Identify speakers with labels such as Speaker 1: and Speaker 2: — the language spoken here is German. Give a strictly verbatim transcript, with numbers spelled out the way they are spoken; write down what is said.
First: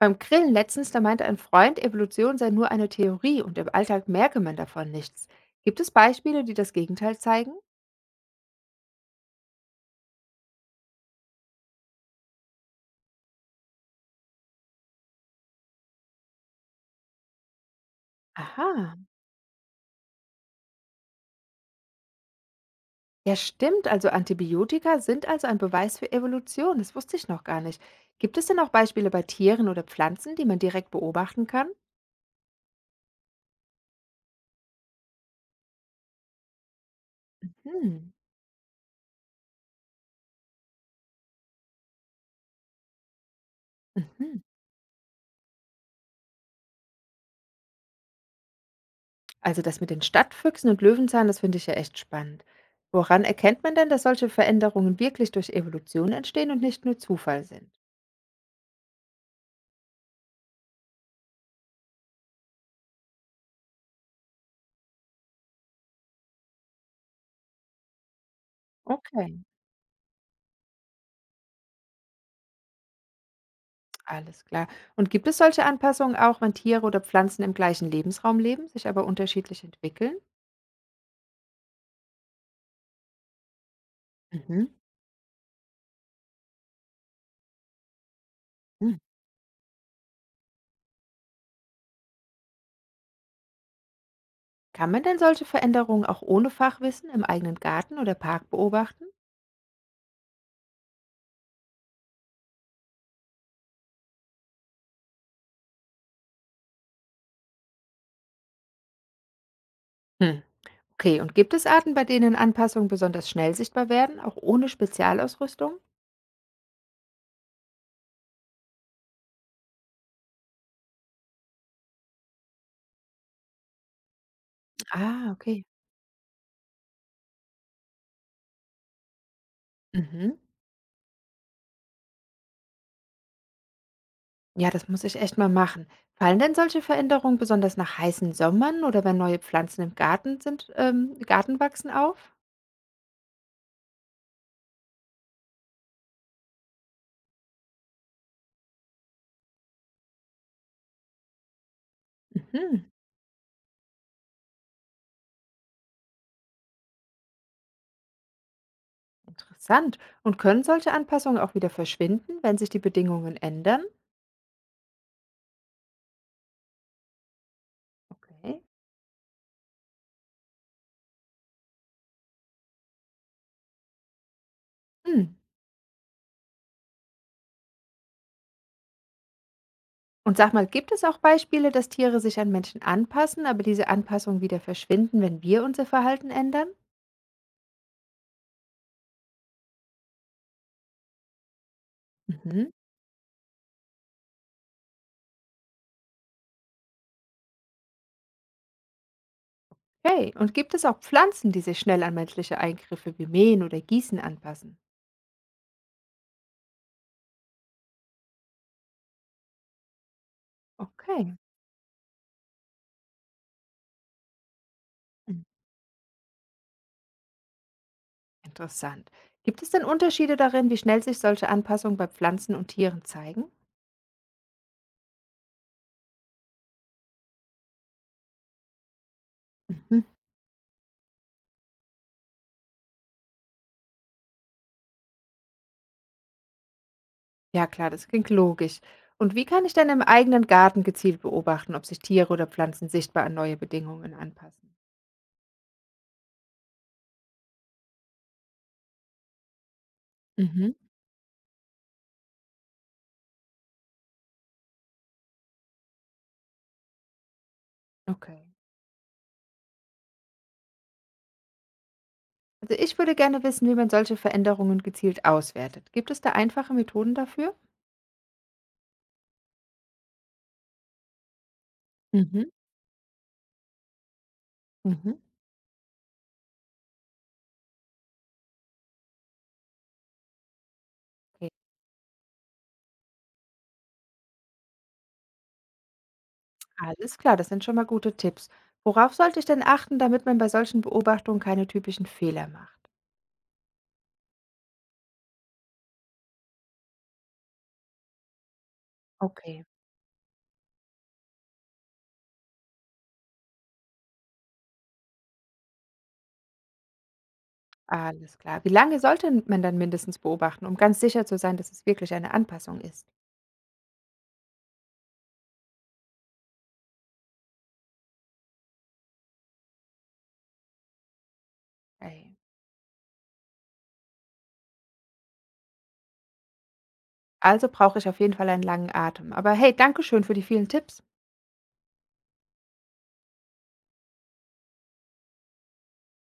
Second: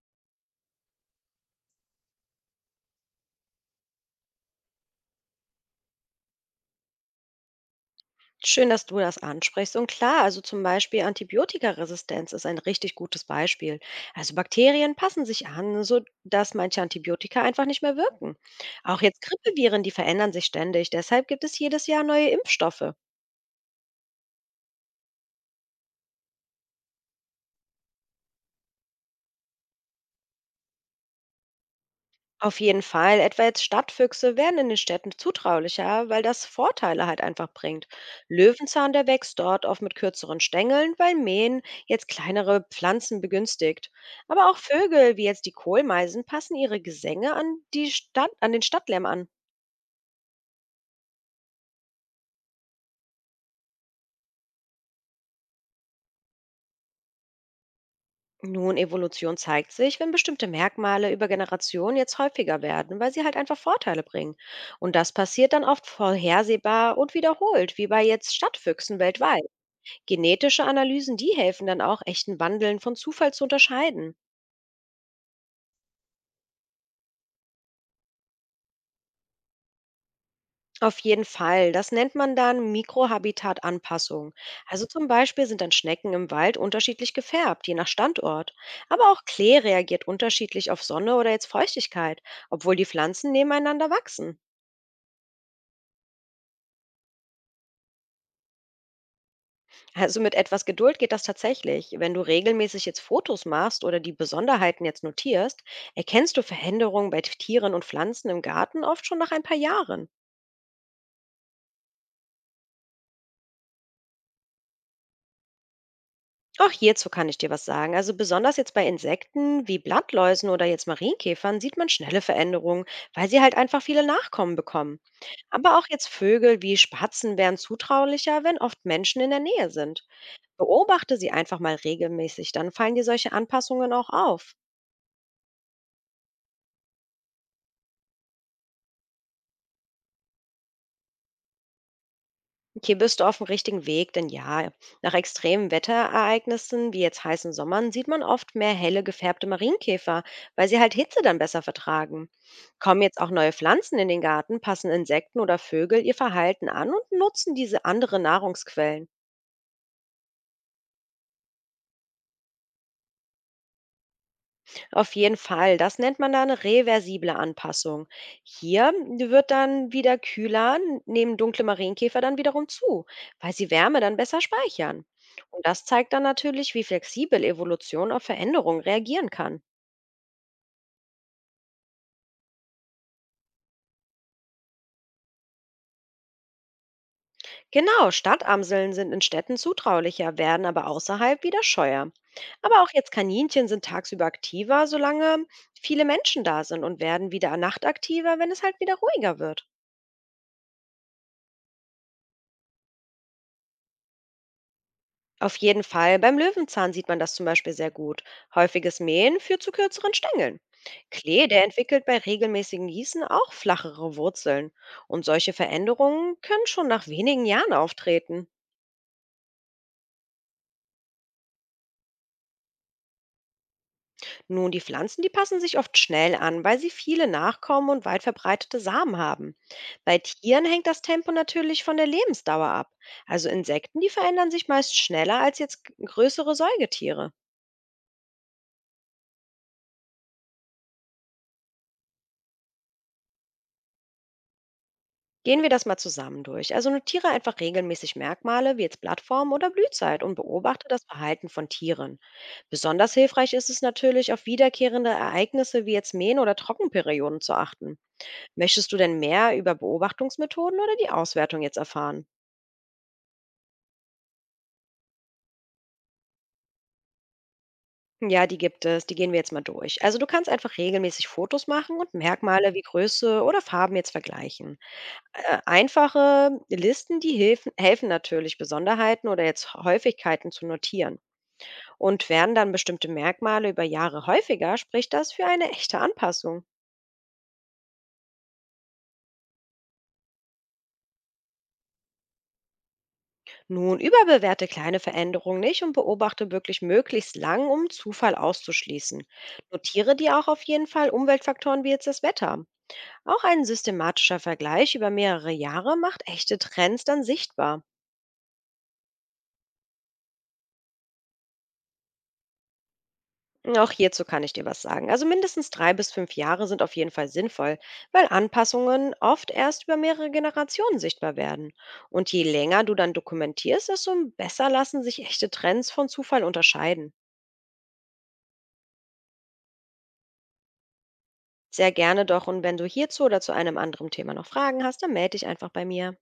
Speaker 1: Beim Grillen letztens, da meinte ein Freund, Evolution sei nur eine Theorie und im Alltag merke man davon nichts. Gibt es Beispiele, die das Gegenteil zeigen?
Speaker 2: Schön, dass du das ansprichst. Und klar, also zum Beispiel Antibiotikaresistenz ist ein richtig gutes Beispiel. Also Bakterien passen sich an, so dass manche Antibiotika einfach nicht mehr wirken.
Speaker 1: Aha,
Speaker 2: Auch jetzt Grippeviren, die verändern sich ständig. Deshalb gibt es jedes Jahr neue Impfstoffe.
Speaker 1: ja stimmt, also Antibiotika sind also ein Beweis für Evolution, das wusste ich noch gar nicht. Gibt es denn auch Beispiele bei Tieren oder Pflanzen, die man direkt beobachten kann?
Speaker 2: Auf jeden Fall. Etwa jetzt Stadtfüchse werden in den Städten zutraulicher, weil das Vorteile halt einfach bringt.
Speaker 1: Hm.
Speaker 2: Löwenzahn, der wächst dort oft mit kürzeren Stängeln, weil Mähen jetzt kleinere Pflanzen begünstigt.
Speaker 1: Mhm.
Speaker 2: Aber auch Vögel, wie jetzt die Kohlmeisen, passen ihre Gesänge an, die Stadt, an den Stadtlärm an.
Speaker 1: Also das mit den Stadtfüchsen und Löwenzahn, das finde ich ja echt spannend. Woran erkennt man denn, dass solche Veränderungen wirklich durch Evolution entstehen und nicht nur Zufall sind?
Speaker 2: Nun, Evolution zeigt sich, wenn bestimmte Merkmale über Generationen jetzt häufiger werden, weil sie halt einfach Vorteile bringen. Und das passiert dann oft vorhersehbar und wiederholt, wie bei jetzt Stadtfüchsen
Speaker 1: Okay.
Speaker 2: weltweit. Genetische Analysen, die helfen dann auch, echten Wandeln von Zufall zu unterscheiden.
Speaker 1: Alles klar. Und gibt es solche Anpassungen auch, wenn Tiere oder Pflanzen im gleichen Lebensraum leben, sich aber unterschiedlich entwickeln?
Speaker 2: Auf jeden Fall. Das nennt man dann Mikrohabitatanpassung.
Speaker 1: Mhm.
Speaker 2: Also zum Beispiel sind dann Schnecken im Wald unterschiedlich gefärbt, je nach Standort.
Speaker 1: Hm.
Speaker 2: Aber auch Klee reagiert unterschiedlich auf Sonne oder jetzt Feuchtigkeit, obwohl die Pflanzen nebeneinander wachsen.
Speaker 1: Kann man denn solche Veränderungen auch ohne Fachwissen im eigenen Garten oder Park beobachten?
Speaker 2: Also mit etwas Geduld geht das tatsächlich. Wenn du regelmäßig jetzt Fotos machst oder die Besonderheiten jetzt notierst, erkennst du Veränderungen bei Tieren und Pflanzen im Garten oft schon nach ein paar Jahren.
Speaker 1: Hm. Okay, und gibt es Arten, bei denen Anpassungen besonders schnell sichtbar werden, auch ohne Spezialausrüstung?
Speaker 2: Auch hierzu kann ich dir was sagen. Also besonders jetzt bei Insekten wie Blattläusen oder jetzt Marienkäfern sieht man schnelle Veränderungen, weil sie halt einfach viele Nachkommen bekommen.
Speaker 1: Ah, okay.
Speaker 2: Aber auch jetzt Vögel wie Spatzen wären zutraulicher, wenn oft Menschen in der Nähe sind.
Speaker 1: Mhm.
Speaker 2: Beobachte sie einfach mal regelmäßig, dann fallen dir solche Anpassungen auch auf.
Speaker 1: Ja, das muss ich echt mal machen. Fallen denn solche Veränderungen besonders nach heißen Sommern oder wenn neue Pflanzen im Garten sind, ähm, Garten wachsen auf?
Speaker 2: Hier bist du auf dem richtigen Weg, denn ja, nach extremen Wetterereignissen, wie jetzt heißen Sommern, sieht man oft mehr helle gefärbte Marienkäfer, weil sie halt Hitze dann besser vertragen.
Speaker 1: Mhm.
Speaker 2: Kommen jetzt auch neue Pflanzen in den Garten, passen Insekten oder Vögel ihr Verhalten an und nutzen diese andere Nahrungsquellen.
Speaker 1: Interessant. Und können solche Anpassungen auch wieder verschwinden, wenn sich die Bedingungen ändern?
Speaker 2: Auf jeden Fall. Das nennt man dann reversible Anpassung.
Speaker 1: Okay.
Speaker 2: Hier wird dann wieder kühler, n- nehmen dunkle Marienkäfer dann wiederum zu, weil sie Wärme dann besser speichern.
Speaker 1: Hm.
Speaker 2: Und das zeigt dann natürlich, wie flexibel Evolution auf Veränderungen reagieren kann.
Speaker 1: Und sag mal, gibt es auch Beispiele, dass Tiere sich an Menschen anpassen, aber diese Anpassungen wieder verschwinden, wenn wir unser Verhalten ändern?
Speaker 2: Genau, Stadtamseln sind in Städten zutraulicher, werden aber außerhalb wieder scheuer.
Speaker 1: Mhm.
Speaker 2: Aber auch jetzt Kaninchen sind tagsüber aktiver, solange viele Menschen da sind und werden wieder nachtaktiver, wenn es halt wieder ruhiger wird.
Speaker 1: Okay. Und gibt es auch Pflanzen, die sich schnell an menschliche Eingriffe wie Mähen oder Gießen anpassen?
Speaker 2: Auf jeden Fall. Beim Löwenzahn sieht man das zum Beispiel sehr gut. Häufiges Mähen führt zu kürzeren Stängeln.
Speaker 1: Okay.
Speaker 2: Klee, der entwickelt bei regelmäßigen Gießen auch flachere Wurzeln. Und
Speaker 1: Hm.
Speaker 2: solche Veränderungen können schon nach wenigen Jahren auftreten.
Speaker 1: Interessant. Gibt es denn Unterschiede darin, wie schnell sich solche Anpassungen bei Pflanzen und Tieren zeigen?
Speaker 2: Nun, die Pflanzen, die passen sich oft schnell an, weil sie viele Nachkommen und weit verbreitete Samen haben.
Speaker 1: Mhm.
Speaker 2: Bei Tieren hängt das Tempo natürlich von der Lebensdauer ab. Also Insekten, die verändern sich meist schneller als jetzt größere Säugetiere.
Speaker 1: Ja klar, das klingt logisch. Und wie kann ich denn im eigenen Garten gezielt beobachten, ob sich Tiere oder Pflanzen sichtbar an neue Bedingungen anpassen?
Speaker 2: Gehen wir das mal zusammen durch. Also notiere einfach regelmäßig Merkmale wie jetzt Blattform oder Blühzeit und
Speaker 1: Mhm.
Speaker 2: beobachte das Verhalten von Tieren. Besonders hilfreich ist es natürlich, auf wiederkehrende Ereignisse wie jetzt Mähen oder Trockenperioden zu achten.
Speaker 1: Okay.
Speaker 2: Möchtest du denn mehr über Beobachtungsmethoden oder die Auswertung jetzt erfahren?
Speaker 1: Also ich würde gerne wissen, wie man solche Veränderungen gezielt auswertet. Gibt es da einfache Methoden dafür?
Speaker 2: Ja, die gibt es. Die gehen wir jetzt mal durch. Also du kannst einfach regelmäßig Fotos machen und
Speaker 1: Mhm.
Speaker 2: Merkmale wie Größe oder Farben jetzt vergleichen.
Speaker 1: Mhm.
Speaker 2: Äh, Einfache Listen, die helfen, helfen natürlich, Besonderheiten oder jetzt Häufigkeiten zu notieren.
Speaker 1: Okay.
Speaker 2: Und werden dann bestimmte Merkmale über Jahre häufiger, spricht das für eine echte Anpassung.
Speaker 1: Alles klar, das sind schon mal gute Tipps. Worauf sollte ich denn achten, damit man bei solchen Beobachtungen keine typischen Fehler macht?
Speaker 2: Nun überbewerte kleine Veränderungen nicht und beobachte wirklich möglichst lang, um Zufall auszuschließen.
Speaker 1: Okay,
Speaker 2: Notiere dir auch auf jeden Fall Umweltfaktoren wie jetzt das Wetter. Auch ein systematischer Vergleich über mehrere Jahre macht echte Trends dann sichtbar.
Speaker 1: alles klar. Wie lange sollte man dann mindestens beobachten, um ganz sicher zu sein, dass es wirklich eine Anpassung ist?
Speaker 2: Auch hierzu kann ich dir was sagen. Also mindestens drei bis fünf Jahre sind auf jeden Fall sinnvoll, weil Anpassungen oft erst über mehrere Generationen sichtbar werden. Und
Speaker 1: Okay.
Speaker 2: je länger du dann dokumentierst, desto besser lassen sich echte Trends von Zufall unterscheiden.
Speaker 1: Also brauche ich auf jeden Fall einen langen Atem. Aber hey, danke schön für die vielen Tipps.
Speaker 2: Sehr gerne doch. Und wenn du hierzu oder zu einem anderen Thema noch Fragen hast, dann melde dich einfach bei mir.